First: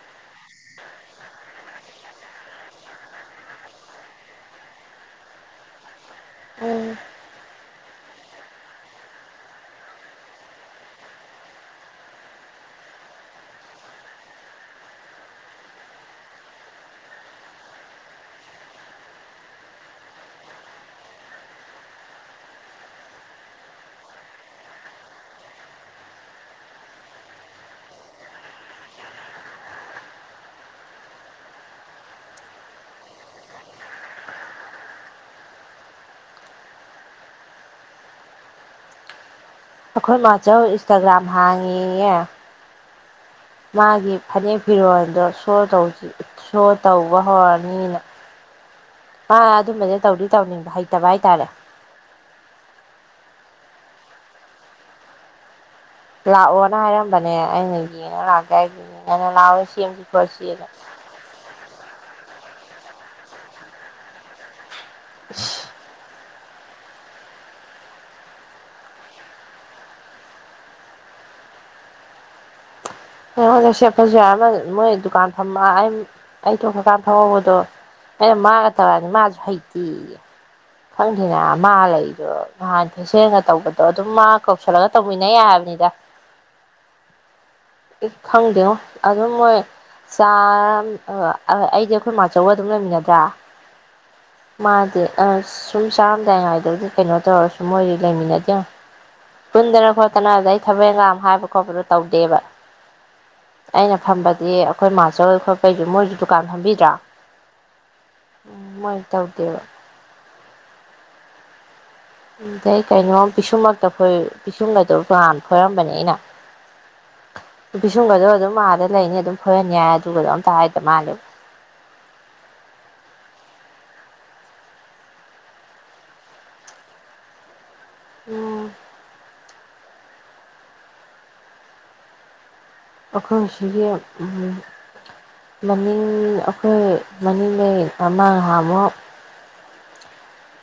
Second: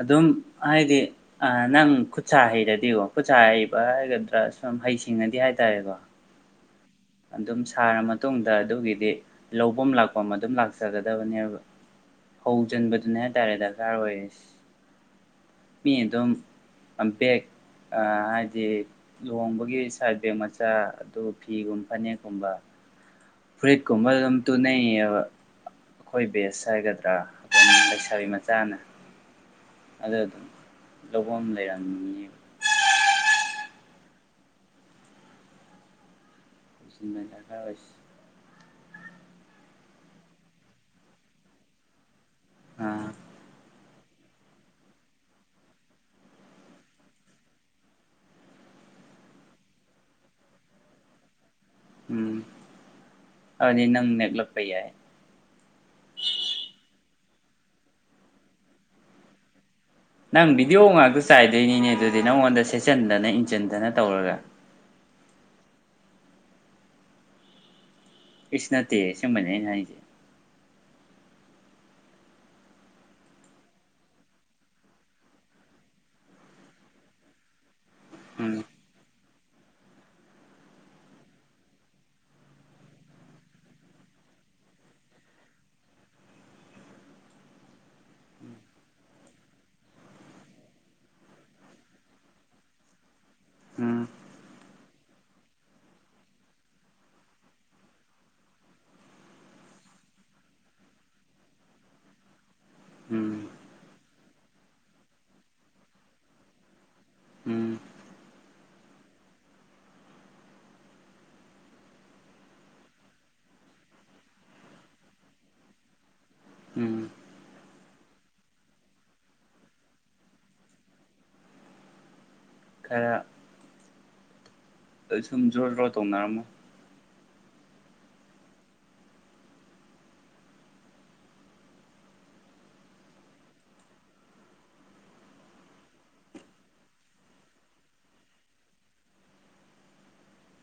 ꯑꯗꯨꯝ ꯍꯥꯏꯗꯤ ꯅꯪ ꯈꯨꯠꯁꯥ ꯍꯩꯔꯗꯤꯀꯣ ꯈꯨꯠꯁꯥ ꯍꯩꯕ ꯍꯥꯏꯒꯗ꯭ꯔꯥ ꯁꯨꯝ ꯍꯩꯁꯤꯡꯉꯗꯤ ꯍꯥꯏꯇꯥꯔꯦꯀꯣ ꯎꯝ ꯑꯗꯨꯝ ꯁꯥꯔ ꯃꯇꯨꯡꯗ ꯑꯗꯨꯒꯤꯗꯤ ꯂꯧꯕꯝ ꯂꯥꯛꯐꯝ ꯑꯗꯨꯝ ꯂꯥꯛꯆꯒꯗꯕꯅꯦꯕ ꯍꯧꯖꯤꯟꯕꯗꯨꯅꯦ ꯍꯥꯏꯇꯥꯔꯦ ꯗꯔꯀꯥꯔ ꯑꯣꯏꯔꯤꯁꯦ ꯃꯤ ꯑꯗꯨꯝ ꯕꯦꯛ ꯍꯥꯏꯗꯤ ꯂꯨꯍꯣꯡꯕꯒꯤ ꯁꯥꯏꯠ ꯕꯦꯛ ꯃꯆꯥ ꯑꯗꯨꯒ ꯐꯤꯒꯨꯝ ꯐꯅꯦꯛꯀꯨꯝꯕ ꯐꯨꯔꯤꯠꯀꯨꯝꯕ ꯑꯗꯨꯝ ꯇꯨꯅꯩꯕ ꯑꯩꯈꯣꯏ ꯕꯦꯁ ꯍꯥꯏꯒꯗ꯭ꯔꯥ ꯑꯗꯨꯝ ꯂꯩꯁꯥꯕꯤ ꯃꯆꯥꯅ ꯑꯗꯨ ꯑꯗꯨꯝ ꯂꯧꯕꯝ ꯂꯩꯔꯝꯅꯤꯕ ꯖꯤ ꯃꯦꯜ ꯗ꯭ꯔꯀꯥꯔ ꯑꯣꯏꯁ ꯑꯩꯈꯣꯏ ꯃꯥꯆꯧ ꯏꯟꯁꯇꯥꯒ꯭ꯔꯥꯝ ꯍꯥꯡꯉꯦꯌꯦ ꯑꯥ ꯃꯥꯒꯤ ꯐꯅꯦꯛ ꯐꯤꯔꯣꯜꯗꯣ ꯁꯣ ꯇꯧ ꯁꯣ ꯇꯧꯕ ꯍꯧꯔꯅꯤꯅ ꯃꯥ ꯑꯗꯨꯝꯕꯗꯤ ꯇꯧꯗꯤ ꯇꯧꯅꯤꯡꯕ ꯍꯩꯇꯕ ꯍꯥꯏꯇꯥꯔꯦ ꯎꯝ ꯑꯗꯨꯗꯤꯅꯪ ꯅꯦꯛꯂꯛꯄ ꯌꯥꯏ ꯂꯥꯛꯑꯣꯅ ꯍꯥꯏꯔꯝꯕꯅꯦ ꯑꯩꯅ ꯌꯦꯡꯉ ꯂꯥꯛꯀꯦ ꯍꯥꯏꯒꯤꯅꯦ ꯂꯥꯛꯑꯣꯁꯤ ꯅꯪꯕꯤꯗꯤꯑꯣ ꯉꯥꯛꯇ ꯆꯥꯏꯗꯣꯏꯅꯤꯅꯦ ꯑꯗꯨꯗꯤ ꯅꯪꯉꯣꯟꯗ ꯁꯦꯠꯆꯤꯟꯗꯅ ꯏꯟꯁꯤꯟꯗꯅ ꯇꯧꯔꯒ ꯑꯁ ꯏꯁꯅꯠꯇꯦ ꯑꯁꯦꯕꯅꯦ ꯑꯩ ꯍꯥꯏꯁꯦ ꯍꯣꯏꯗ ꯁꯦꯠꯄꯁꯨ ꯌꯥꯏ ꯑꯃ ꯃꯣꯏ ꯗꯨꯀꯥꯟ ꯐꯝꯕ ꯑꯩ ꯑꯩ ꯇꯣꯛꯈ꯭ꯔꯀꯥꯟ ꯐꯝꯍꯧꯕꯗꯣ ꯑꯩꯒ ꯎꯝ ꯃꯥꯒ ꯇꯧꯔꯗꯤ ꯃꯥ ꯍꯩꯇꯦꯌꯦ ꯈꯪꯗꯦꯅ ꯃꯥ ꯂꯩꯕꯔꯣ ꯅꯍꯥꯟ ꯏꯆꯦꯅ ꯇꯧꯕꯗꯣ ꯑꯗꯨꯝ ꯃꯥ ꯀꯧꯁꯜꯂꯒ ꯇꯧꯃꯤꯟꯅ ꯌꯥꯏꯕꯅꯤꯗ ꯈꯪꯗꯦ ꯉꯣ ꯑꯗꯨꯝ ꯃꯣꯏ ꯆꯥꯔꯝ ꯑꯥ ꯑꯩꯗꯤ ꯑꯩꯈꯣꯏ ꯃꯥꯆꯧꯒ ꯑꯗꯨꯝ ꯂꯩꯃꯤꯟꯅꯗ꯭ꯔꯥ ꯎꯝ ꯃꯥꯗꯤ ꯁꯨꯝ ꯆꯥꯔꯝꯗꯥꯏꯉꯥꯏꯗꯗꯤ ꯀꯩꯅꯣ ꯇꯧꯔꯁꯨ ꯃꯣꯏꯗꯤ ꯂꯩꯃꯤꯟꯅꯗꯦ ꯉꯣ ꯄꯨꯟꯗꯅ ꯈꯣꯠꯇꯅ ꯑꯗꯨꯗꯩ ꯊꯕꯛ ꯏꯪꯈꯥꯡ ꯑꯃ ꯍꯥꯏꯕ ꯈꯣꯠꯄꯗꯣ ꯇꯧꯗꯦꯕ ꯎꯝ ꯑꯩꯅ ꯐꯝꯕꯗꯤ ꯑꯩꯈꯣꯏ ꯃꯥꯆꯧ ꯈꯣꯠꯄꯩꯁꯨ ꯃꯣꯏꯁꯨ ꯗꯨꯀꯥꯟ ꯐꯝꯕꯤꯗ꯭ꯔꯥ ꯎꯝ ꯎꯝ ꯃꯣꯏ ꯇꯧꯗꯦꯕ ꯑꯗꯩ ꯀꯩꯅꯣ ꯄꯤꯁꯨꯝꯃꯛꯇ ꯐꯣꯏ ꯄꯤꯁꯨꯝꯒꯗꯣ ꯐꯣꯏꯔꯝꯕꯅꯦ ꯑꯩꯅ ꯎꯝ ꯄꯤꯁꯨꯝꯒꯗꯣ ꯑꯗꯨꯝ ꯑꯗ ꯂꯩꯅꯤ ꯑꯗꯨꯝ ꯐꯣꯏꯍꯟ ꯌꯥꯏ ꯑꯗꯨꯒꯗ ꯑꯝꯇ ꯍꯥꯏꯗ ꯃꯥꯜꯂꯦꯕ ꯈꯔ ꯑꯩ ꯁꯨꯝ ꯖ꯭ꯔꯣ ꯖ꯭ꯔꯣ ꯇꯧꯅꯔꯝꯃꯣ ꯎꯝ ꯑꯩꯈꯣꯏ ꯁꯤꯒꯤ ꯃꯅꯤꯡ ꯑꯩꯈꯣꯏ ꯃꯅꯤꯡꯗꯒꯤ ꯑꯃꯥ ꯅꯍꯥꯟꯃꯨꯛ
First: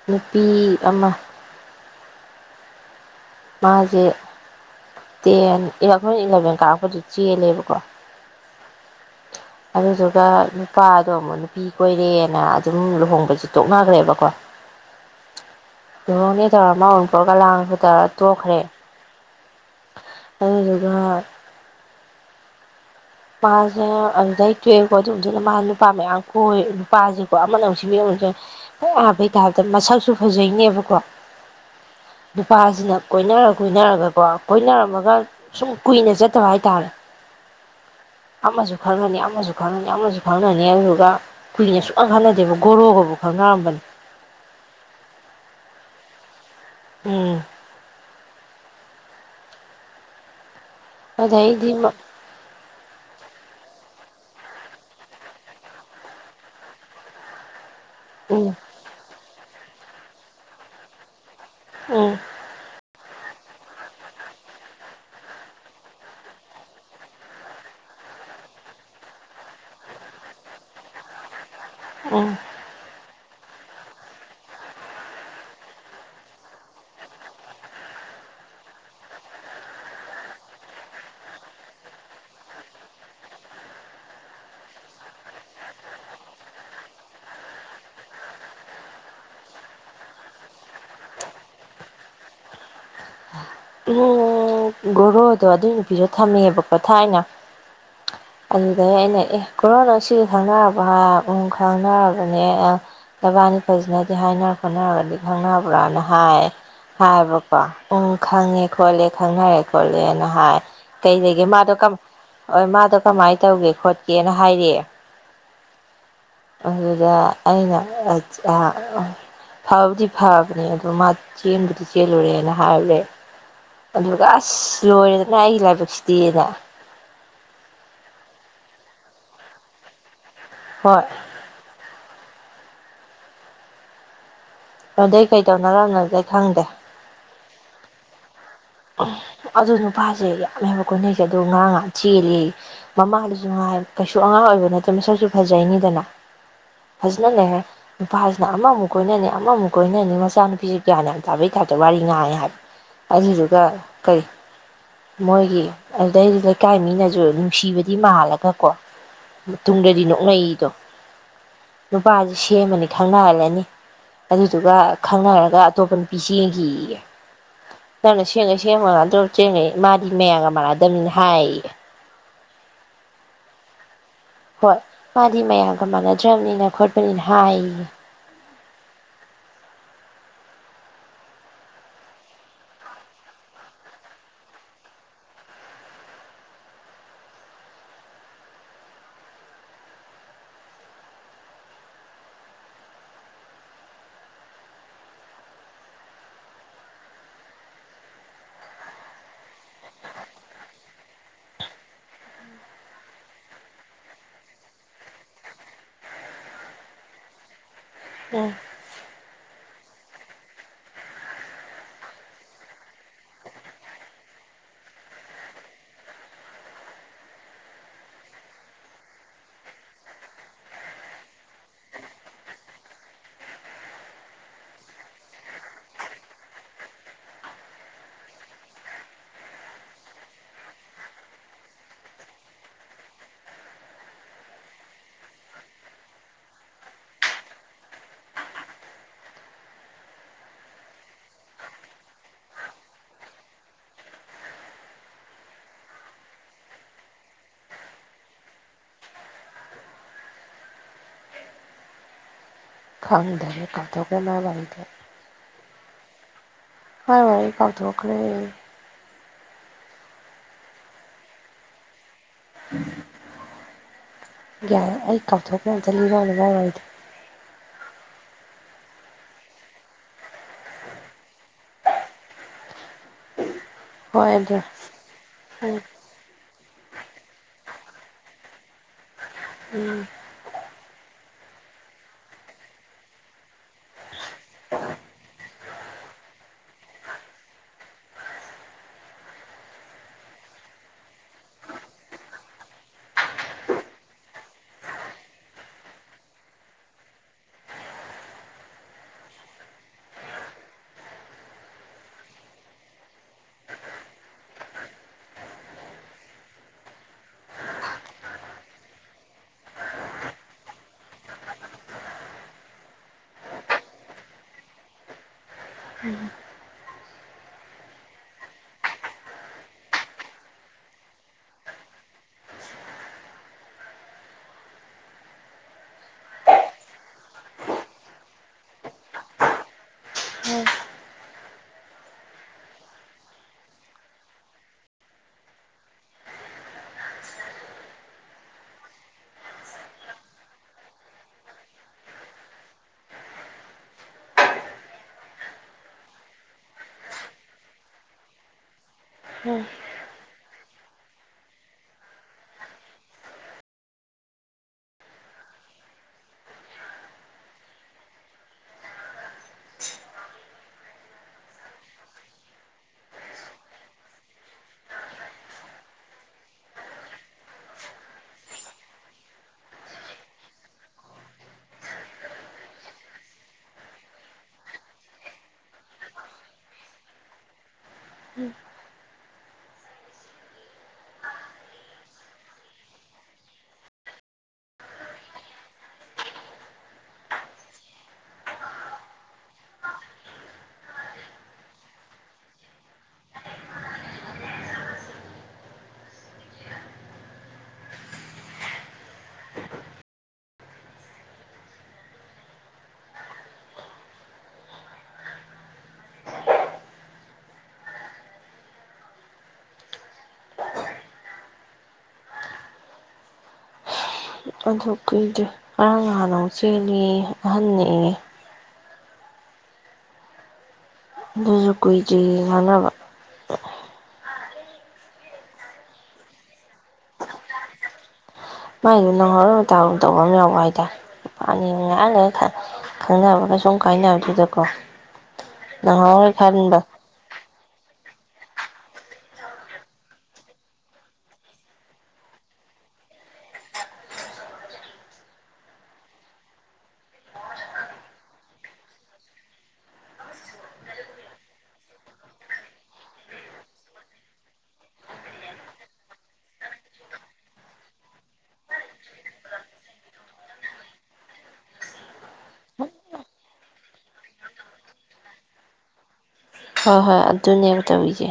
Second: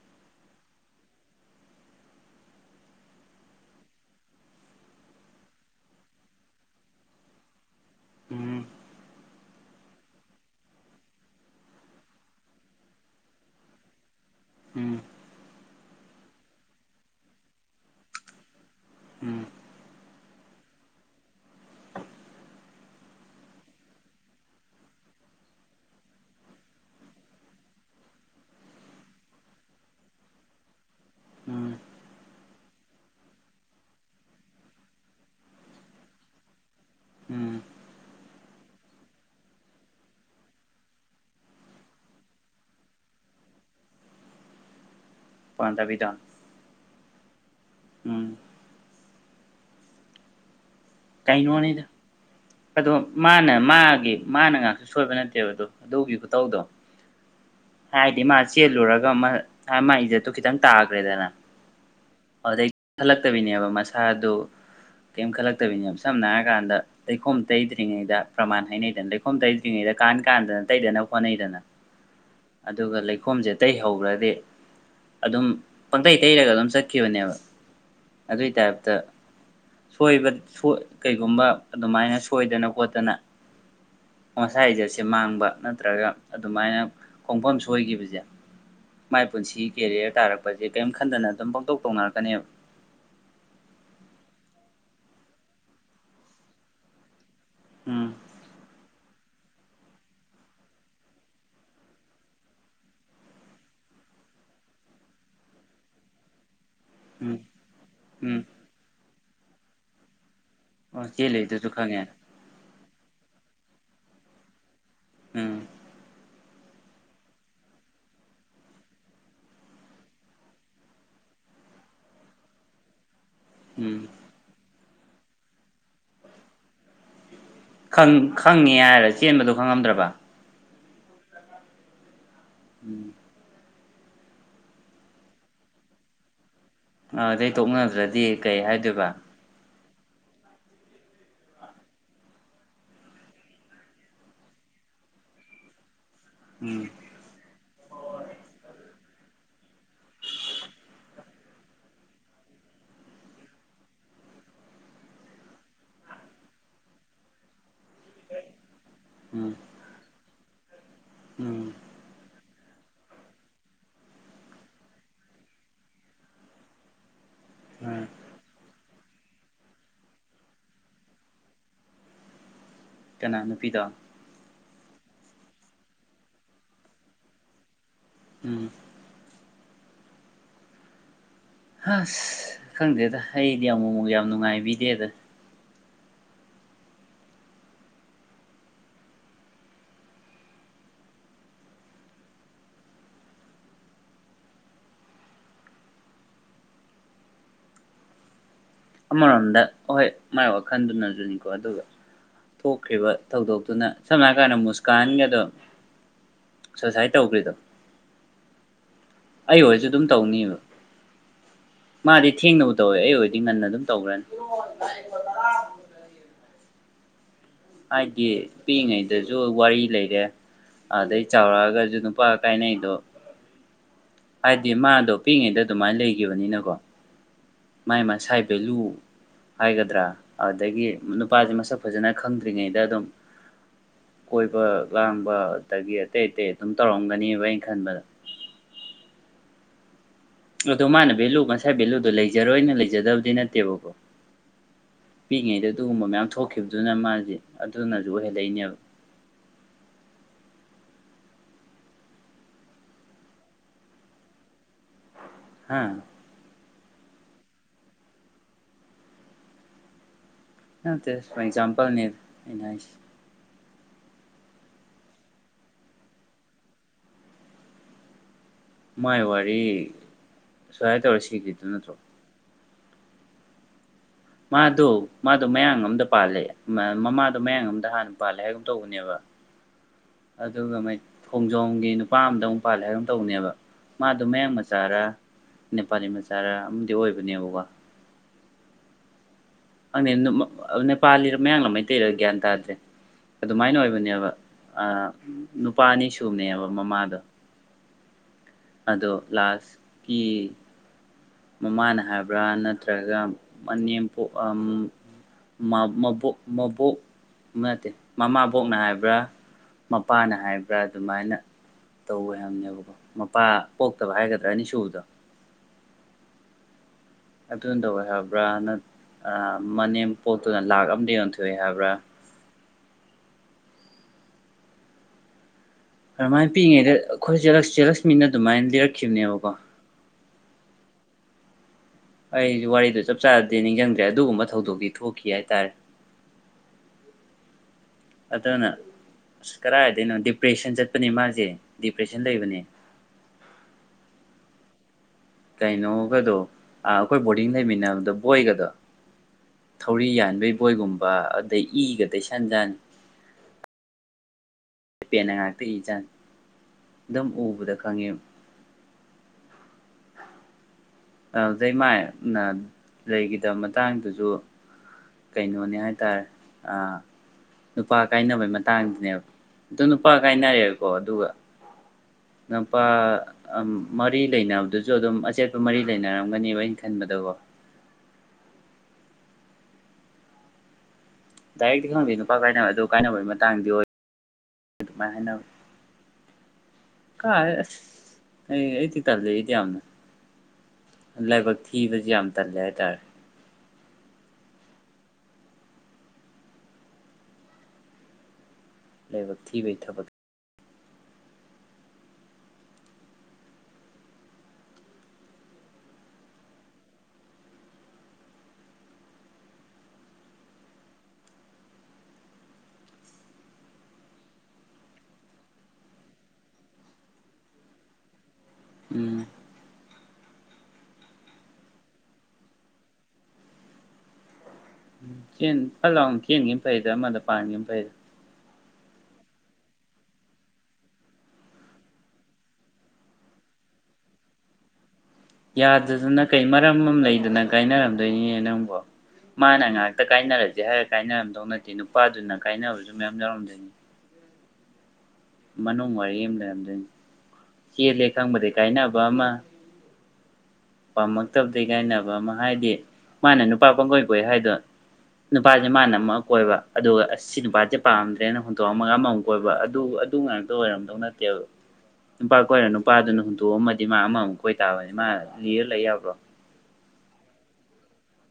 ꯅꯨꯄꯤ ꯑꯃ ꯃꯥꯁꯦ ꯇꯦꯟ ꯑꯩꯈꯣꯏ ꯏꯂꯚꯦꯟ ꯀꯥꯔꯛꯄꯗꯨꯗ ꯆꯦꯜꯂꯦꯕꯀꯣ ꯎꯝ ꯑꯗꯨꯗꯨꯒ ꯅꯨꯄꯥꯗꯣ ꯑꯃꯨꯛ ꯅꯨꯄꯤ ꯀꯣꯏꯔꯦꯅ ꯑꯗꯨꯝ ꯂꯨꯍꯣꯡꯕꯁꯨ ꯇꯣꯛꯅꯈ꯭ꯔꯦꯕꯀꯣ ꯎꯝ ꯂꯨꯍꯣꯡꯅꯤ ꯇꯧꯔꯝꯃ ꯑꯎꯟ ꯄꯣꯠꯀꯥ ꯂꯥꯡꯁꯉ ꯇꯧꯔ ꯇꯣꯛꯈ꯭ꯔꯦ ꯎꯝ ꯑꯗꯨꯗꯨꯒ ꯃꯥꯁꯦ ꯑꯗꯨꯗꯩ ꯇꯨꯌꯦꯜꯞꯀꯣ ꯑꯗꯨꯗꯨꯅ ꯃꯥ ꯅꯨꯄꯥ ꯃꯌꯥꯝ ꯀꯣꯏ ꯅꯨꯄꯥꯁꯦꯀꯣ ꯑꯃꯅ ꯑꯃꯨꯛ ꯁꯦꯝꯕꯤ ꯑꯃꯅ ꯑꯃꯨꯛ ꯁꯦꯝ ꯄꯨꯡꯌꯥ ꯌꯥꯕꯩꯒꯤ ꯇꯥꯏꯞꯇ ꯃꯁꯛꯁꯨ ꯐꯖꯩꯅꯦꯕꯀꯣ ꯎꯝ ꯅꯨꯄꯥꯁꯤꯅ ꯀꯣꯏꯅꯔ ꯀꯣꯏꯅꯔꯒꯀꯣ ꯀꯣꯏꯅꯔꯝꯃꯒ ꯁꯨꯝ ꯀꯨꯏꯅ ꯆꯠꯇꯕ ꯍꯥꯏꯇꯥꯔꯦ ꯎꯝ ꯑꯃꯁꯨ ꯈꯪꯅꯅꯤ ꯑꯃꯁꯨ ꯈꯪꯅꯅꯤ ꯑꯃꯁꯨ ꯈꯪꯅꯅꯤ ꯑꯗꯨꯗꯨꯒ ꯀꯨꯏꯅ ꯁꯨꯡꯈꯪ ꯈꯪꯅꯗꯦꯕ ꯒꯣꯔꯣꯒꯕꯨ ꯈꯪꯅꯔꯝꯕꯅꯤ ꯄꯥꯟꯗꯕꯤꯗꯥ ꯎꯝ ꯎꯝ ꯑꯗꯩꯗꯤ ꯀꯩꯅꯣꯅꯤꯗ ꯑꯗꯣ ꯃꯥꯅ ꯃꯥꯒꯤ ꯃꯥꯅ ꯉꯥꯡꯇꯥ ꯁꯣꯏꯕ ꯅꯠꯇꯦꯕ ꯑꯗꯣ ꯑꯗꯨꯒꯤ ꯈꯨꯇꯧꯗꯣ ꯍꯥꯏꯗꯤ ꯃꯥ ꯎꯝ ꯆꯦꯜꯂꯨꯔꯒ ꯃꯥ ꯑꯥ ꯃꯥꯏ ꯏꯖꯠꯇꯣ ꯈꯤꯇꯪ ꯇꯥꯈ꯭ꯔꯦꯗꯅ ꯎꯝ ꯑꯗꯨꯗꯩ ꯈꯜꯂꯛꯇꯕꯤꯅꯦꯕ ꯃꯥ ꯁꯥꯗꯣ ꯀꯦꯝ ꯈꯜꯂꯛ ꯇꯕꯤꯅꯤ ꯌꯥꯝ ꯁꯝꯅ ꯍꯥꯏꯔꯀꯥꯟꯗ ꯂꯩꯈꯣꯝ ꯇꯩꯗ꯭ꯔꯤꯉꯩꯗ ꯄ꯭ꯔꯃꯥꯟ ꯍꯩꯅꯩꯗꯅ ꯂꯩꯈꯣꯝ ꯇꯩꯗ꯭ꯔꯤꯉꯩꯗ ꯀꯥꯟ ꯀꯥꯟꯗꯅ ꯇꯩꯗꯅꯕ ꯍꯣꯠꯅꯩꯗꯅ ꯎꯝ ꯑꯗꯨꯒ ꯂꯩ ꯈꯣꯁꯦ ꯇꯩꯍꯧꯈ꯭ꯔꯗꯤ ꯑꯗꯨꯝ ꯄꯪꯇꯩꯩ ꯇꯩꯔꯒ ꯑꯗꯨꯝ ꯆꯠꯈꯤꯕꯅꯦꯕ ꯑꯗꯨꯏ ꯇꯥꯏꯞꯇ ꯁꯣꯏꯕ ꯁꯣꯏ ꯀꯩꯒꯨꯝꯕ ꯑꯗꯨꯃꯥꯏꯅ ꯁꯣꯏꯗꯅ ꯈꯣꯠꯇꯅ ꯃꯁꯥ ꯏꯖꯠꯁꯦ ꯃꯥꯡꯕ ꯅꯠꯇ꯭ꯔꯒ ꯑꯗꯨꯃꯥꯏꯅ ꯈꯣꯡꯐꯝ ꯁꯣꯏꯈꯤꯕꯁꯦ ꯃꯥꯏ ꯄꯨꯟꯁꯤꯒꯤ ꯀꯦꯔꯤꯌꯔ ꯇꯥꯔꯛꯄꯁꯦ ꯀꯑꯦꯝ ꯈꯟꯗꯅ ꯑꯗꯨꯝ ꯄꯪꯇꯧ ꯇꯧꯅꯔꯛꯀꯅꯦꯕ ꯎꯝ ꯒꯣꯔꯣꯗꯣ ꯑꯗꯨꯏ ꯅꯨꯄꯤꯗꯣ ꯊꯝꯃꯦꯕꯀꯣ ꯊꯥꯏꯅ ꯎꯝ ꯑꯗꯨꯗ ꯑꯩꯅ ꯑꯦ ꯀꯣꯔꯣ ꯑꯁꯤ ꯈꯪꯅꯔꯕ ꯎ ꯈꯪꯅꯔꯕꯅꯦ ꯅꯕꯥꯥꯟꯅꯤ ꯐꯖꯅꯗꯤ ꯍꯥꯏꯅꯔ ꯈꯣꯠꯅꯔꯒꯗꯤ ꯈꯪꯅꯕ꯭ꯔꯅ ꯍꯥꯏ ꯎꯝ ꯍꯥꯏꯕꯀꯣ ꯎꯝ ꯈꯪꯉꯦ ꯈꯣꯠꯂꯦ ꯈꯪꯅꯔꯦ ꯈꯣꯠꯂꯦꯅ ꯍꯥꯏ ꯑꯣ ꯀꯩ ꯂꯩꯒꯦ ꯆꯦꯜꯂꯤꯗꯨꯁꯨ ꯃꯥꯗꯣ ꯈꯪꯉꯦ ꯀꯃꯥꯏ ꯃꯥꯗꯣ ꯀꯃꯥꯏ ꯇꯧꯒꯦ ꯈꯣꯠꯀꯦꯅ ꯍꯥꯏꯔꯦ ꯎꯝ ꯑꯗꯨꯗ ꯑꯩꯅ ꯑꯥ ꯐꯕꯨꯗꯤ ꯐꯕꯅꯦ ꯑꯗ ꯃꯥ ꯆꯦꯟꯕꯨꯗꯤ ꯆꯦꯜꯂꯨꯔꯦꯅ ꯍꯥꯏꯔꯨꯔꯦ ꯎꯝ ꯑꯗꯨꯒ ꯂꯣꯏꯔꯦꯗꯅ ꯑꯩꯒꯤ ꯂꯥꯏꯕꯛꯁꯤꯗꯤꯗ ꯈꯪ ꯈꯪꯉꯦ ꯍꯥꯏꯔ ꯆꯦꯟꯕꯗꯨ ꯈꯪꯉꯝꯗ꯭ꯔꯕ ꯍꯣꯏ ꯎꯝ ꯑꯗꯨꯗꯩ ꯀꯩꯗꯧꯅꯔꯝꯅꯣꯗꯤ ꯈꯪꯗꯦ ꯑꯗꯩ ꯇꯣꯛꯅꯗ꯭ꯔꯗꯤ ꯀꯩ ꯍꯥꯏꯗꯨꯕ ꯑꯗꯨ ꯅꯨꯄꯥꯁꯦ ꯌꯥꯝꯃꯦꯕ ꯀꯣꯏꯅꯩꯁꯦ ꯑꯗꯣ ꯉꯔꯥꯡ ꯉꯍꯥꯡ ꯆꯦꯜꯂꯤ ꯃꯃꯥꯗꯁꯨ ꯉꯥꯏ ꯀꯩꯁꯨ ꯑꯉꯥꯡ ꯑꯣꯏꯕ ꯅꯠꯇꯦ ꯃꯁꯛꯁꯨ ꯐꯖꯩꯅꯤꯗꯅ ꯎꯝ ꯐꯖꯅ ꯅꯨꯄꯥꯖꯤꯅ ꯑꯃꯕꯃꯨꯛ ꯀꯣꯏꯅꯅꯤ ꯑꯃꯃꯨꯛ ꯀꯣꯏꯅꯅꯤ ꯃꯆꯥꯅꯨꯄꯤꯁꯦ ꯒ꯭ꯌꯥꯟ ꯌꯥꯝ ꯇꯥꯕꯩ ꯇꯞꯇ ꯋꯥꯔꯤ ꯉꯥꯡꯉꯦ ꯍꯥꯏꯕ ꯑꯗꯨꯁꯨ ꯑꯗꯨꯒ ꯀꯔꯤ ꯃꯣꯏꯒꯤ ꯑꯗꯩ ꯂꯩꯀꯥꯏ ꯃꯤꯅꯁꯨ ꯅꯨꯡꯁꯤꯕ ꯁꯤ ꯃꯥꯜꯂꯒꯀꯣ ꯎꯝ ꯃꯇꯨꯡꯗꯗꯤ ꯅꯣꯛꯅꯩꯗꯣ ꯎꯝ ꯅꯨꯄꯥꯖ ꯁꯦꯝꯃꯅꯤ ꯈꯪꯅꯍꯜꯂꯅꯤ ꯑꯗꯨꯗꯨꯒ ꯈꯪꯅꯔꯒ ꯑꯇꯣꯞꯄ ꯅꯨꯄꯤ ꯆꯦꯟꯒꯤꯌꯦ ꯎꯝ ꯃꯥꯗꯤ ꯃꯌꯥꯝꯒ ꯃꯥꯟꯅꯗꯕꯅꯤꯅ ꯍꯥꯏꯌꯦ ꯀꯅꯥ ꯅꯨꯄꯤꯗꯣ ꯍꯣꯏ ꯃꯥꯗꯤ ꯃꯌꯥꯝꯒ ꯃꯥꯟꯅꯗ꯭ꯔꯕꯅꯤꯅ ꯈꯣꯠꯄꯅꯤꯅ ꯍꯥꯏꯌꯦ ꯎꯝ ꯑꯁ ꯈꯪꯗꯦꯗ ꯑꯩꯗꯤ ꯑꯃꯨꯛ ꯑꯃꯨꯛ ꯌꯥꯝ ꯅꯨꯡꯉꯥꯏꯕꯤꯗꯦꯗ ꯑꯃꯔꯣꯝꯗ ꯑꯍꯣꯏ ꯃꯥꯏ ꯋꯥꯈꯟꯗꯨꯅꯖꯅꯤꯀꯣ ꯑꯗꯨꯒ ꯊꯣꯛꯈ꯭ꯔꯤꯕ ꯊꯧꯗꯣꯛꯇꯨꯅ ꯁꯝꯅ ꯍꯥꯏ ꯀꯥꯟꯗ ꯃꯨꯁꯀꯥꯟꯒꯗꯣ ꯁꯨꯁꯥꯏꯠ ꯇꯧꯈ꯭ꯔꯤꯗꯣ ꯎꯝ ꯑꯩ ꯑꯣꯏꯔꯁꯨ ꯑꯗꯨꯝ ꯇꯧꯅꯤꯕ ꯃꯥꯗꯤ ꯊꯦꯡꯅꯕꯨ ꯇꯧꯋꯦ ꯑꯩ ꯑꯣꯏꯔꯗꯤ ꯉꯟꯅ ꯑꯗꯨꯝ ꯇꯧꯈ꯭ꯔꯅꯤ ꯍꯥꯏꯗꯤ ꯄꯤꯛꯏꯉꯩꯗꯁꯨ ꯋꯥꯔꯤ ꯂꯩꯔꯦ ꯑꯗꯩ ꯆꯥꯎꯔꯛꯑꯒꯁꯨ ꯅꯨꯄꯥꯒ ꯀꯥꯏꯅꯩꯗꯣ ꯍꯥꯏꯗꯤ ꯃꯥꯗꯣ ꯄꯤꯛꯏꯉꯩꯗ ꯑꯗꯨꯃꯥꯏꯅ ꯂꯩꯈꯤꯕꯅꯤꯅꯀꯣ ꯃꯥꯏ ꯃꯥꯥꯏ ꯁꯥꯏꯠ ꯚꯦꯂꯨ ꯍꯥꯏꯒꯗ꯭ꯔꯥ ꯑꯗꯨꯗꯒꯤ ꯅꯨꯄꯥꯁꯦ ꯃꯁꯛ ꯐꯖꯅ ꯈꯪꯗ꯭ꯔꯤꯉꯩꯗ ꯑꯗꯨꯝ ꯀꯣꯏꯕ ꯂꯥꯡꯕ ꯑꯗꯒꯤ ꯑꯇꯩ ꯑꯇꯩ ꯑꯗꯨꯝ ꯇꯧꯔꯝꯒꯅꯦꯕ ꯑꯩꯅ ꯈꯟꯕꯗ ꯑꯗꯣ ꯃꯥꯅ ꯚꯦꯂꯨ ꯉꯁꯥꯏ ꯚꯦꯂꯨꯗꯣ ꯂꯩꯖꯔꯣꯏꯅ ꯂꯩꯖꯗꯕꯗꯤ ꯅꯠꯇꯦꯕꯀꯣ ꯄꯤꯛꯏꯉꯩꯗ ꯑꯗꯨꯒꯨꯝꯕ ꯃꯌꯥꯝ ꯊꯣꯛꯈꯤꯕꯗꯨꯅ ꯃꯥꯁꯦ ꯑꯗꯨꯅꯁꯨ ꯑꯣꯏꯍꯜꯂꯛꯏꯅꯦꯕ ꯈꯪꯗꯔꯦ ꯀꯎꯊꯣꯛꯈꯔꯦ ꯃꯥꯏ ꯋꯥꯔꯤꯗꯣ ꯍꯥꯥ ꯃꯥꯏ ꯋꯥꯔꯤ ꯀꯥꯎ ꯊꯣꯛꯈꯔꯦ ꯅꯠꯇꯦꯗ ꯑꯦꯛꯖꯥꯝꯄꯜꯅꯤꯗ ꯑꯩꯅ ꯍꯥꯏꯖ ꯍꯦ ꯑꯩ ꯀꯥꯎꯞꯊꯣꯛꯈ꯭ꯔꯦ ꯑꯝꯇ ꯂꯤꯔꯛꯑꯣ ꯃꯥꯏ ꯋꯥꯔꯤꯗꯣ ꯃꯥꯏ ꯋꯥꯔꯤ ꯁꯨꯃꯥꯏ ꯇꯧꯔ ꯁꯤꯒꯤꯗꯣꯏ ꯅꯠꯇ꯭ꯔꯣ ꯋꯥꯔꯤꯗꯣ ꯍꯣꯏ ꯑꯗꯨ ꯃꯥꯗꯣ ꯃꯥꯗꯣ ꯃꯌꯥꯡ ꯑꯝꯗ ꯄꯥꯜꯂꯦ ꯃꯃꯥꯗꯣ ꯃꯌꯥꯡ ꯑꯃꯝꯗ ꯍꯥꯟꯅ ꯄꯥꯜꯂꯦ ꯍꯥꯏꯒꯨꯝ ꯇꯧꯕꯅꯦꯕ ꯎꯝ ꯑꯗꯨꯒ ꯃꯩ ꯈꯣꯡꯖꯣꯝꯒꯤ ꯅꯨꯄꯥ ꯑꯝꯗ ꯑꯃꯨꯛ ꯄꯥꯜꯂꯦ ꯍꯥꯏꯒꯨꯝ ꯇꯧꯕꯅꯦꯕ ꯃꯥꯗꯣ ꯃꯌꯥꯡ ꯃꯆꯥꯔꯥ ꯅꯦꯄꯥꯂꯤ ꯃꯆꯥꯔ ꯑꯃꯗꯤ ꯑꯣꯏꯕꯅꯦꯕꯀꯣ ꯈꯟꯗꯦ ꯅꯦꯄꯥꯂꯤꯔ ꯃꯌꯥꯡꯂ ꯃꯩꯇꯩꯔ ꯒ꯭ꯌꯥꯟ ꯇꯥꯗ꯭ꯔꯦ ꯑꯗꯨꯃꯥꯏꯅ ꯑꯣꯏꯕꯅꯦꯕ ꯑꯥ ꯅꯨꯄꯥ ꯑꯅꯤ ꯁꯨꯕꯅꯦꯕ ꯃꯃꯥꯗꯣ ꯑꯗꯣ ꯂꯥꯁꯀꯤ ꯃꯃꯥꯅ ꯍꯥꯏꯕ꯭ꯔꯥ ꯅꯠꯇ꯭ꯔꯒ ꯃꯅꯦꯝ ꯕꯣꯛ ꯎꯝ ꯃꯕꯣꯛ ꯃꯕꯣꯛ ꯅꯠꯇꯦ ꯃꯃꯥꯕꯣꯛꯅ ꯍꯥꯏꯕ꯭ꯔꯥ ꯃꯄꯥꯅ ꯍꯥꯏꯕ꯭ꯔꯥ ꯑꯗꯨꯃꯥꯏꯅ ꯇꯧꯋꯦ ꯍꯥꯏꯕꯅꯦꯕꯀꯣ ꯃꯄꯥ ꯄꯣꯛꯇꯕ ꯍꯥꯏꯒꯗ꯭ꯔꯥ ꯑꯅꯤ ꯁꯨꯕꯗꯣ ꯑꯗꯨꯅ ꯇꯧꯋꯦ ꯍꯥꯏꯕ꯭ꯔꯥ ꯅꯠ ꯃꯅꯦꯝ ꯄꯣꯠꯇꯨꯅ ꯂꯥꯛ ꯑꯝꯗ ꯌꯣꯟꯊꯣꯛꯑꯦ ꯍꯥꯏꯕ꯭ꯔꯥ ꯑꯗꯨꯃꯥꯏꯅ ꯄꯤꯛꯏꯉꯩꯗ ꯑꯩꯈꯣꯏ ꯆꯦꯂꯛꯁꯃꯤꯅ ꯑꯗꯨꯃꯥꯏꯅ ꯂꯤꯔꯛꯈꯤꯕꯅꯦꯕꯀꯣ ꯎꯝ ꯑꯩꯁꯨ ꯋꯥꯔꯤꯗꯨ ꯆꯞ ꯆꯥꯅꯗꯤ ꯅꯤꯡꯁꯤꯡꯗ꯭ꯔꯦ ꯑꯗꯨꯒꯨꯝꯕ ꯊꯧꯗꯣꯛꯇꯤ ꯊꯣꯛꯈꯤ ꯍꯥꯏꯇꯥꯔꯦ ꯑꯗꯨꯅ ꯑꯁ ꯀꯗꯥꯏꯗꯩꯅꯣ ꯗꯤꯄ꯭ꯔꯦꯁꯟ ꯆꯠꯄꯅꯤ ꯃꯥꯁꯦ ꯗꯤꯄ꯭ꯔꯦꯁꯟ ꯂꯩꯕꯅꯦ ꯀꯩꯅꯣꯒꯗꯣ ꯑꯩꯈꯣꯏ ꯕꯣꯔꯗꯤꯡ ꯂꯩꯃꯤꯟꯅꯕꯗ ꯕꯣꯏꯒꯗꯣ ꯎꯝ ꯎꯝ ꯊꯧꯔꯤ ꯌꯥꯟꯕꯩ ꯕꯣꯏꯒꯨꯝꯕ ꯑꯗꯩ ꯏꯒ ꯇꯩꯁꯤꯟꯖꯥꯅꯤ ꯄꯦꯟꯅ ꯉꯥꯛꯇ ꯏꯖꯥꯟꯅꯤ ꯑꯗꯨꯝ ꯎꯕꯗ ꯈꯪꯉꯦꯕ ꯑꯗꯨꯗꯩ ꯃꯥ ꯂꯩꯈꯤꯗꯕ ꯃꯇꯥꯡꯗꯨꯁꯨ ꯀꯩꯅꯣꯅꯦ ꯍꯥꯏ ꯇꯔꯦ ꯑꯥ ꯅꯨꯄꯥ ꯀꯥꯏꯅꯕꯩ ꯃꯇꯥꯡꯗꯨꯅꯦꯕ ꯑꯗꯨ ꯅꯨꯄꯥ ꯀꯥꯏꯅꯔꯦꯕꯀꯣ ꯑꯗꯨꯒ ꯅꯨꯄꯥ ꯃꯔꯤ ꯂꯩꯅꯕꯗꯨꯁꯨ ꯑꯗꯨꯝ ꯑꯆꯦꯠꯄ ꯃꯔꯤ ꯂꯩꯅꯔꯝꯒꯅꯦꯕ ꯑꯩꯅ ꯈꯟꯕꯗꯀꯣ ꯎꯝ ꯗꯥꯏꯔꯦꯛꯇꯤ ꯈꯪꯗꯩ ꯅꯨꯄꯥ ꯀꯥꯏꯅꯕ ꯑꯗꯨ ꯀꯥꯏꯅꯕꯒꯤ ꯃꯇꯥꯡꯗꯤ ꯑꯣꯏ ꯑꯗꯨꯃꯥꯏ ꯍꯥꯏꯅꯕꯅꯤ ꯀꯥꯏꯗꯩ ꯑꯁ ꯑꯩ ꯑꯩꯗꯤ ꯇꯜꯂꯤ ꯑꯩꯗꯤ ꯌꯥꯝꯅ ꯂꯥꯏꯕꯛ ꯊꯤꯕꯁꯤ ꯌꯥꯝ ꯇꯜꯂꯤ ꯍꯥꯏꯇꯥꯔꯦ ꯂꯥꯏꯕꯛ ꯊꯤꯕꯩ ꯊꯕꯛ ꯑꯗꯨ ꯀꯨꯏꯗꯦ ꯉꯔꯥꯡ ꯉꯍꯥꯟ ꯑꯃꯨꯛ ꯆꯦꯜꯂꯦꯌꯦ ꯑꯍꯟꯅꯦꯌꯦ ꯎꯝ ꯑꯗꯨꯁꯨ ꯀꯨꯏꯗ꯭ꯔꯤ ꯉꯥꯡꯅꯕ ꯆꯦꯟ ꯐꯠ ꯂꯥꯎ ꯆꯦꯟꯒꯤꯕꯅ ꯐꯩꯗ ꯑꯃꯗ ꯄꯥꯟꯒꯤꯕꯅ ꯐꯩꯗ ꯃꯥꯏꯗꯣ ꯅꯪ ꯍꯧꯔꯣꯢ ꯃꯇꯥꯒꯨꯝ ꯇꯧꯕ ꯑꯃ ꯌꯥꯎꯕ ꯍꯥꯏꯇꯥꯔꯦ ꯄꯥꯅꯤꯉꯤ ꯉꯥꯛ ꯂꯩꯔ ꯈꯪꯅꯕꯒꯩ ꯁꯨꯝ ꯀꯥꯏꯅꯕꯗꯨꯗꯀꯣ ꯌꯥꯗꯗꯅ ꯅꯪꯍꯧꯔꯣꯏ ꯀꯩ ꯃꯔꯝ ꯈꯟꯕ ꯑꯃ ꯂꯩꯗꯅ ꯀꯥꯏꯅꯔꯝꯗꯣꯏꯅꯦ ꯅꯪꯕꯣ ꯃꯥꯅ ꯉꯥꯛꯇ ꯀꯥꯏꯅꯔꯁꯦ ꯍꯥꯏꯔꯒ ꯀꯥꯏꯅꯔꯝꯗꯧ ꯅꯠꯇꯦ ꯅꯨꯄꯥꯗꯨꯅ ꯀꯥꯏꯅꯕꯁꯨ ꯃꯌꯥꯝ ꯌꯥꯎꯔꯝꯗꯣꯏꯅꯤ ꯃꯅꯨꯡ ꯋꯥꯔꯤ ꯑꯃ ꯂꯩꯔꯝꯗꯣꯏꯅꯤ ꯆꯦꯜꯂꯦ ꯈꯪꯕꯗꯩ ꯀꯥꯏꯅꯕ ꯑꯃ ꯄꯥꯝꯃꯛꯇꯕꯗꯩ ꯀꯥꯏꯅꯕ ꯑꯃ ꯍꯥꯏꯗꯤ ꯃꯥꯅ ꯅꯨꯄꯥ ꯄꯡꯀꯣꯏ ꯀꯣꯏ ꯍꯥꯏꯗꯣ ꯅꯨꯄꯥꯁꯦ ꯃꯥꯅ ꯑꯃ ꯀꯣꯏꯕ ꯑꯗꯨꯒ ꯑꯁ ꯁꯤ ꯅꯨꯄꯥꯁꯦ ꯄꯥꯝꯗ꯭ꯔꯦꯅ ꯍꯨꯟꯇꯣꯛꯑꯃꯒ ꯑꯃꯃꯨꯛ ꯀꯣꯏꯕ ꯑꯗꯨ ꯑꯗꯨ ꯉꯥꯛꯇ ꯑꯣꯏꯔꯝꯗꯧ ꯅꯠꯇꯦꯕ ꯅꯨꯄꯥ ꯀꯣꯏꯔ ꯅꯨꯄꯥꯗꯨꯅ ꯍꯨꯟꯇꯣꯛꯑꯝꯃꯗꯤ ꯃꯥ ꯑꯃꯃꯨꯛ ꯀꯣꯏ ꯇꯥꯕꯅꯤ ꯃꯥ ꯂꯤꯔ ꯂꯩ ꯌꯥꯕ꯭ꯔꯣ ꯍꯣꯏ ꯍꯣꯏ ꯑꯗꯨꯅꯦꯕ ꯇꯧꯔꯤꯁꯦ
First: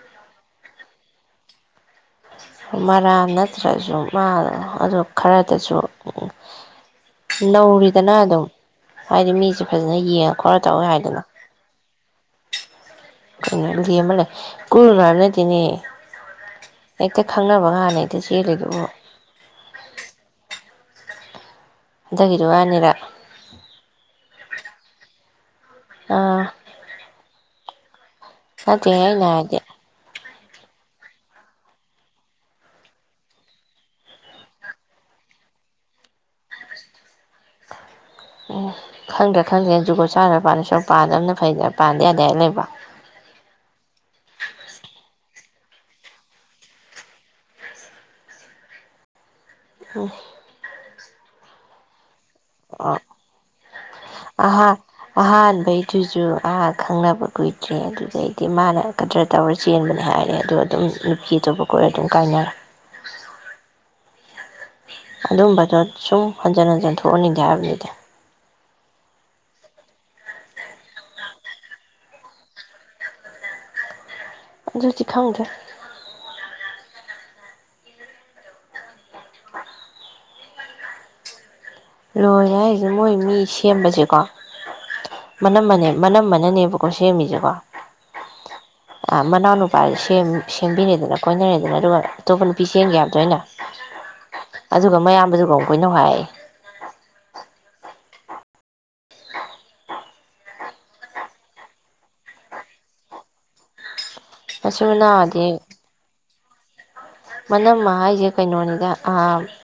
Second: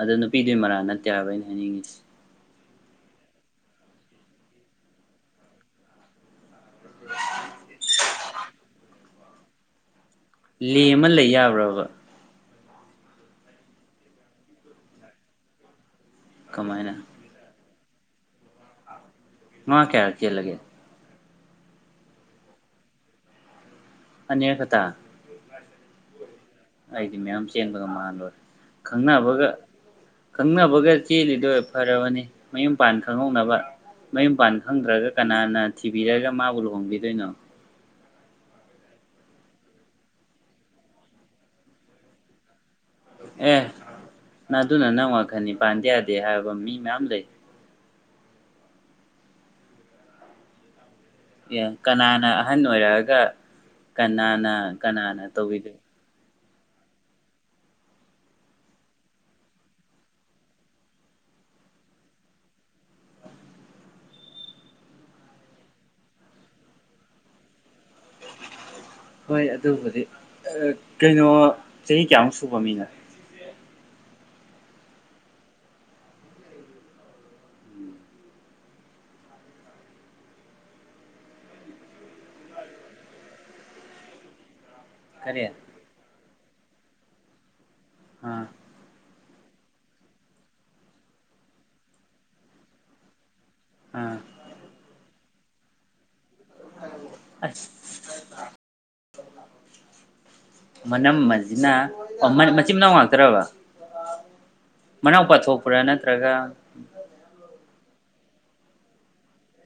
ꯑꯗꯨ ꯅꯨꯄꯤꯗꯨꯏ ꯃꯔꯥꯜ ꯅꯠꯇꯦꯕ ꯑꯩꯅ ꯍꯥꯏꯅꯤꯡꯉꯤꯁꯤ ꯃꯔꯥꯜ ꯅꯠꯇ꯭ꯔꯁꯨ ꯃꯥ ꯑꯗꯨ ꯈꯔꯗꯁꯨ ꯅꯧꯔꯤꯗꯅ ꯑꯗꯨꯝ ꯍꯥꯏꯗꯤ ꯃꯤꯁꯦ ꯐꯖꯅ ꯌꯦꯡ ꯈꯣꯠꯂ ꯇꯧ ꯂꯦꯝꯃ ꯌꯥꯏꯗꯅ ꯂꯩ ꯌꯥꯕ꯭ꯔꯕ ꯂꯦꯝꯃ ꯂꯩꯌꯨ ꯀꯣꯢꯔꯨꯅꯨ ꯍꯥꯏꯕ ꯅꯠꯇꯦꯅꯦ ꯀꯃꯥꯏꯅ ꯑꯩꯛꯇ ꯈꯪꯅꯕ ꯍꯥꯟ ꯍꯦꯛꯇ ꯆꯦꯜꯂꯤꯗꯨꯕꯨ ꯃꯥ ꯀꯌꯥꯔꯛ ꯆꯦꯜ ꯂꯒꯦ ꯍꯟꯗꯛꯀꯤꯗꯨꯒ ꯑꯅꯤꯔꯛ ꯑꯅꯤꯔꯛ ꯈꯇ ꯑꯥ ꯑꯩꯗꯤ ꯃꯌꯥꯝ ꯆꯦꯟꯕꯒ ꯃꯥꯂꯨꯔꯦ ꯅꯇꯦ ꯑꯩꯅ ꯍꯥꯏꯗꯤ ꯈꯪꯅꯕꯒ ꯆꯦꯜꯂꯤꯗꯣꯏ ꯐꯔꯕꯅꯤ ꯃꯌꯨꯝ ꯄꯥꯟ ꯈꯪꯍꯧꯅꯕ ꯃꯌꯨꯝ ꯄꯥꯟ ꯈꯪꯗ꯭ꯔꯒ ꯀꯅꯥꯅ ꯊꯤꯕꯤꯔꯒ ꯃꯥꯕꯨ ꯂꯨꯍꯣꯡꯕꯤꯗꯣꯏꯅꯣ ꯎꯝ ꯈꯪꯗ꯭ꯔꯦ ꯈꯪꯗ꯭ꯔꯦ ꯖꯨꯒꯣꯠ ꯆꯥꯗꯕ ꯄꯟꯗꯣꯏ ꯁꯔꯨꯛ ꯄꯥꯗꯕꯝꯅ ꯐꯩꯗ ꯄꯥꯟꯗ ꯌꯥꯗꯦ ꯍꯥꯌꯕꯥ ꯂꯩꯕꯔꯣ ꯑꯦ ꯅ ꯑꯗꯨꯅ ꯅꯪ ꯋꯥꯈꯟꯅꯤ ꯄꯥꯟꯗ ꯌꯥꯗꯦ ꯍꯥꯏꯕ ꯃꯤ ꯃꯌꯥꯝ ꯂꯩ [inaudible] ꯌꯦ ꯀꯅꯥꯅ ꯑꯍꯟ ꯑꯣꯏꯔꯛꯑꯒ ꯀꯅꯥꯅ ꯑꯍꯥ ꯀꯅꯥꯅ ꯇꯧꯕꯤꯗꯣꯌ ꯑꯍꯥꯟꯕꯩꯗꯨꯁꯨ ꯑꯥ ꯈꯪꯅꯕ ꯀꯨꯏꯗ꯭ꯔꯦ ꯑꯗꯨꯗꯩꯗꯤ ꯃꯥꯅ ꯀꯗ꯭ꯔ ꯇꯧꯔ ꯆꯦꯟꯕꯅꯦ ꯍꯥꯏꯔꯦ ꯑꯗꯣ ꯑꯗꯨꯝ ꯅꯨꯄꯤ ꯑꯇꯣꯞꯄ ꯀꯣꯏꯔ ꯑꯗꯨꯝ ꯀꯥꯏꯅꯔꯦ ꯑꯗꯨꯝꯕꯗꯣ ꯁꯨꯝ ꯍꯟꯖꯤꯟ ꯍꯟꯖꯤꯟ ꯊꯣꯛꯍꯟꯅꯤꯡꯗꯦ ꯍꯥꯏꯕꯅꯤꯗ ꯍꯣꯏ ꯑꯗꯨꯕꯨꯗꯤ ꯀꯩꯅꯣ ꯆꯍꯤ ꯀꯌꯥꯃꯨꯛ ꯁꯨꯕ ꯃꯤꯅꯣ ꯑꯗꯨꯗꯤ ꯈꯪꯗꯔꯦ ꯂꯣꯏꯔꯦ ꯍꯥꯏꯁꯦ ꯃꯣꯏ ꯃꯤ ꯁꯦꯝꯕꯁꯦꯀꯣ ꯀꯔꯤ ꯃꯅꯝꯃꯅꯦ ꯃꯅꯝꯃ ꯅꯥꯅꯦꯕꯥꯀꯣ ꯁꯦꯝꯃꯤꯁꯦꯀꯣ ꯑꯥ ꯃꯅꯥꯎ ꯅꯨꯄꯥꯁꯦ ꯁꯦꯝ ꯁꯦꯝꯕꯤꯔꯦꯗꯅ ꯀꯣꯏꯅꯔꯦꯗꯅ ꯑꯗꯨꯒ ꯑꯇꯣꯞꯄ ꯅꯨꯄꯤ ꯆꯦꯟꯒꯤ ꯌꯥꯕꯗꯣ ꯑꯩꯅꯥ ꯑꯥ ꯑꯗꯨꯒ ꯃꯌꯥꯝꯕꯗꯨ ꯀꯣꯏꯅꯧ ꯍꯥꯏ ꯑꯁ ꯃꯅꯝꯃꯁꯤꯅꯥ ꯃꯆꯤꯟ ꯃꯅꯥꯎ ꯉꯥꯛꯇ꯭ꯔꯕ ꯃꯆꯤꯟ ꯃꯅꯥꯎꯗꯤ ꯃꯅꯥꯎꯄꯥꯊꯣꯛꯄ꯭ꯔꯥ ꯅꯠꯇ꯭ꯔꯒ ꯃꯅꯝꯃ ꯍꯥꯏꯁꯦ ꯀꯩꯅꯣꯅꯤꯗ ꯑ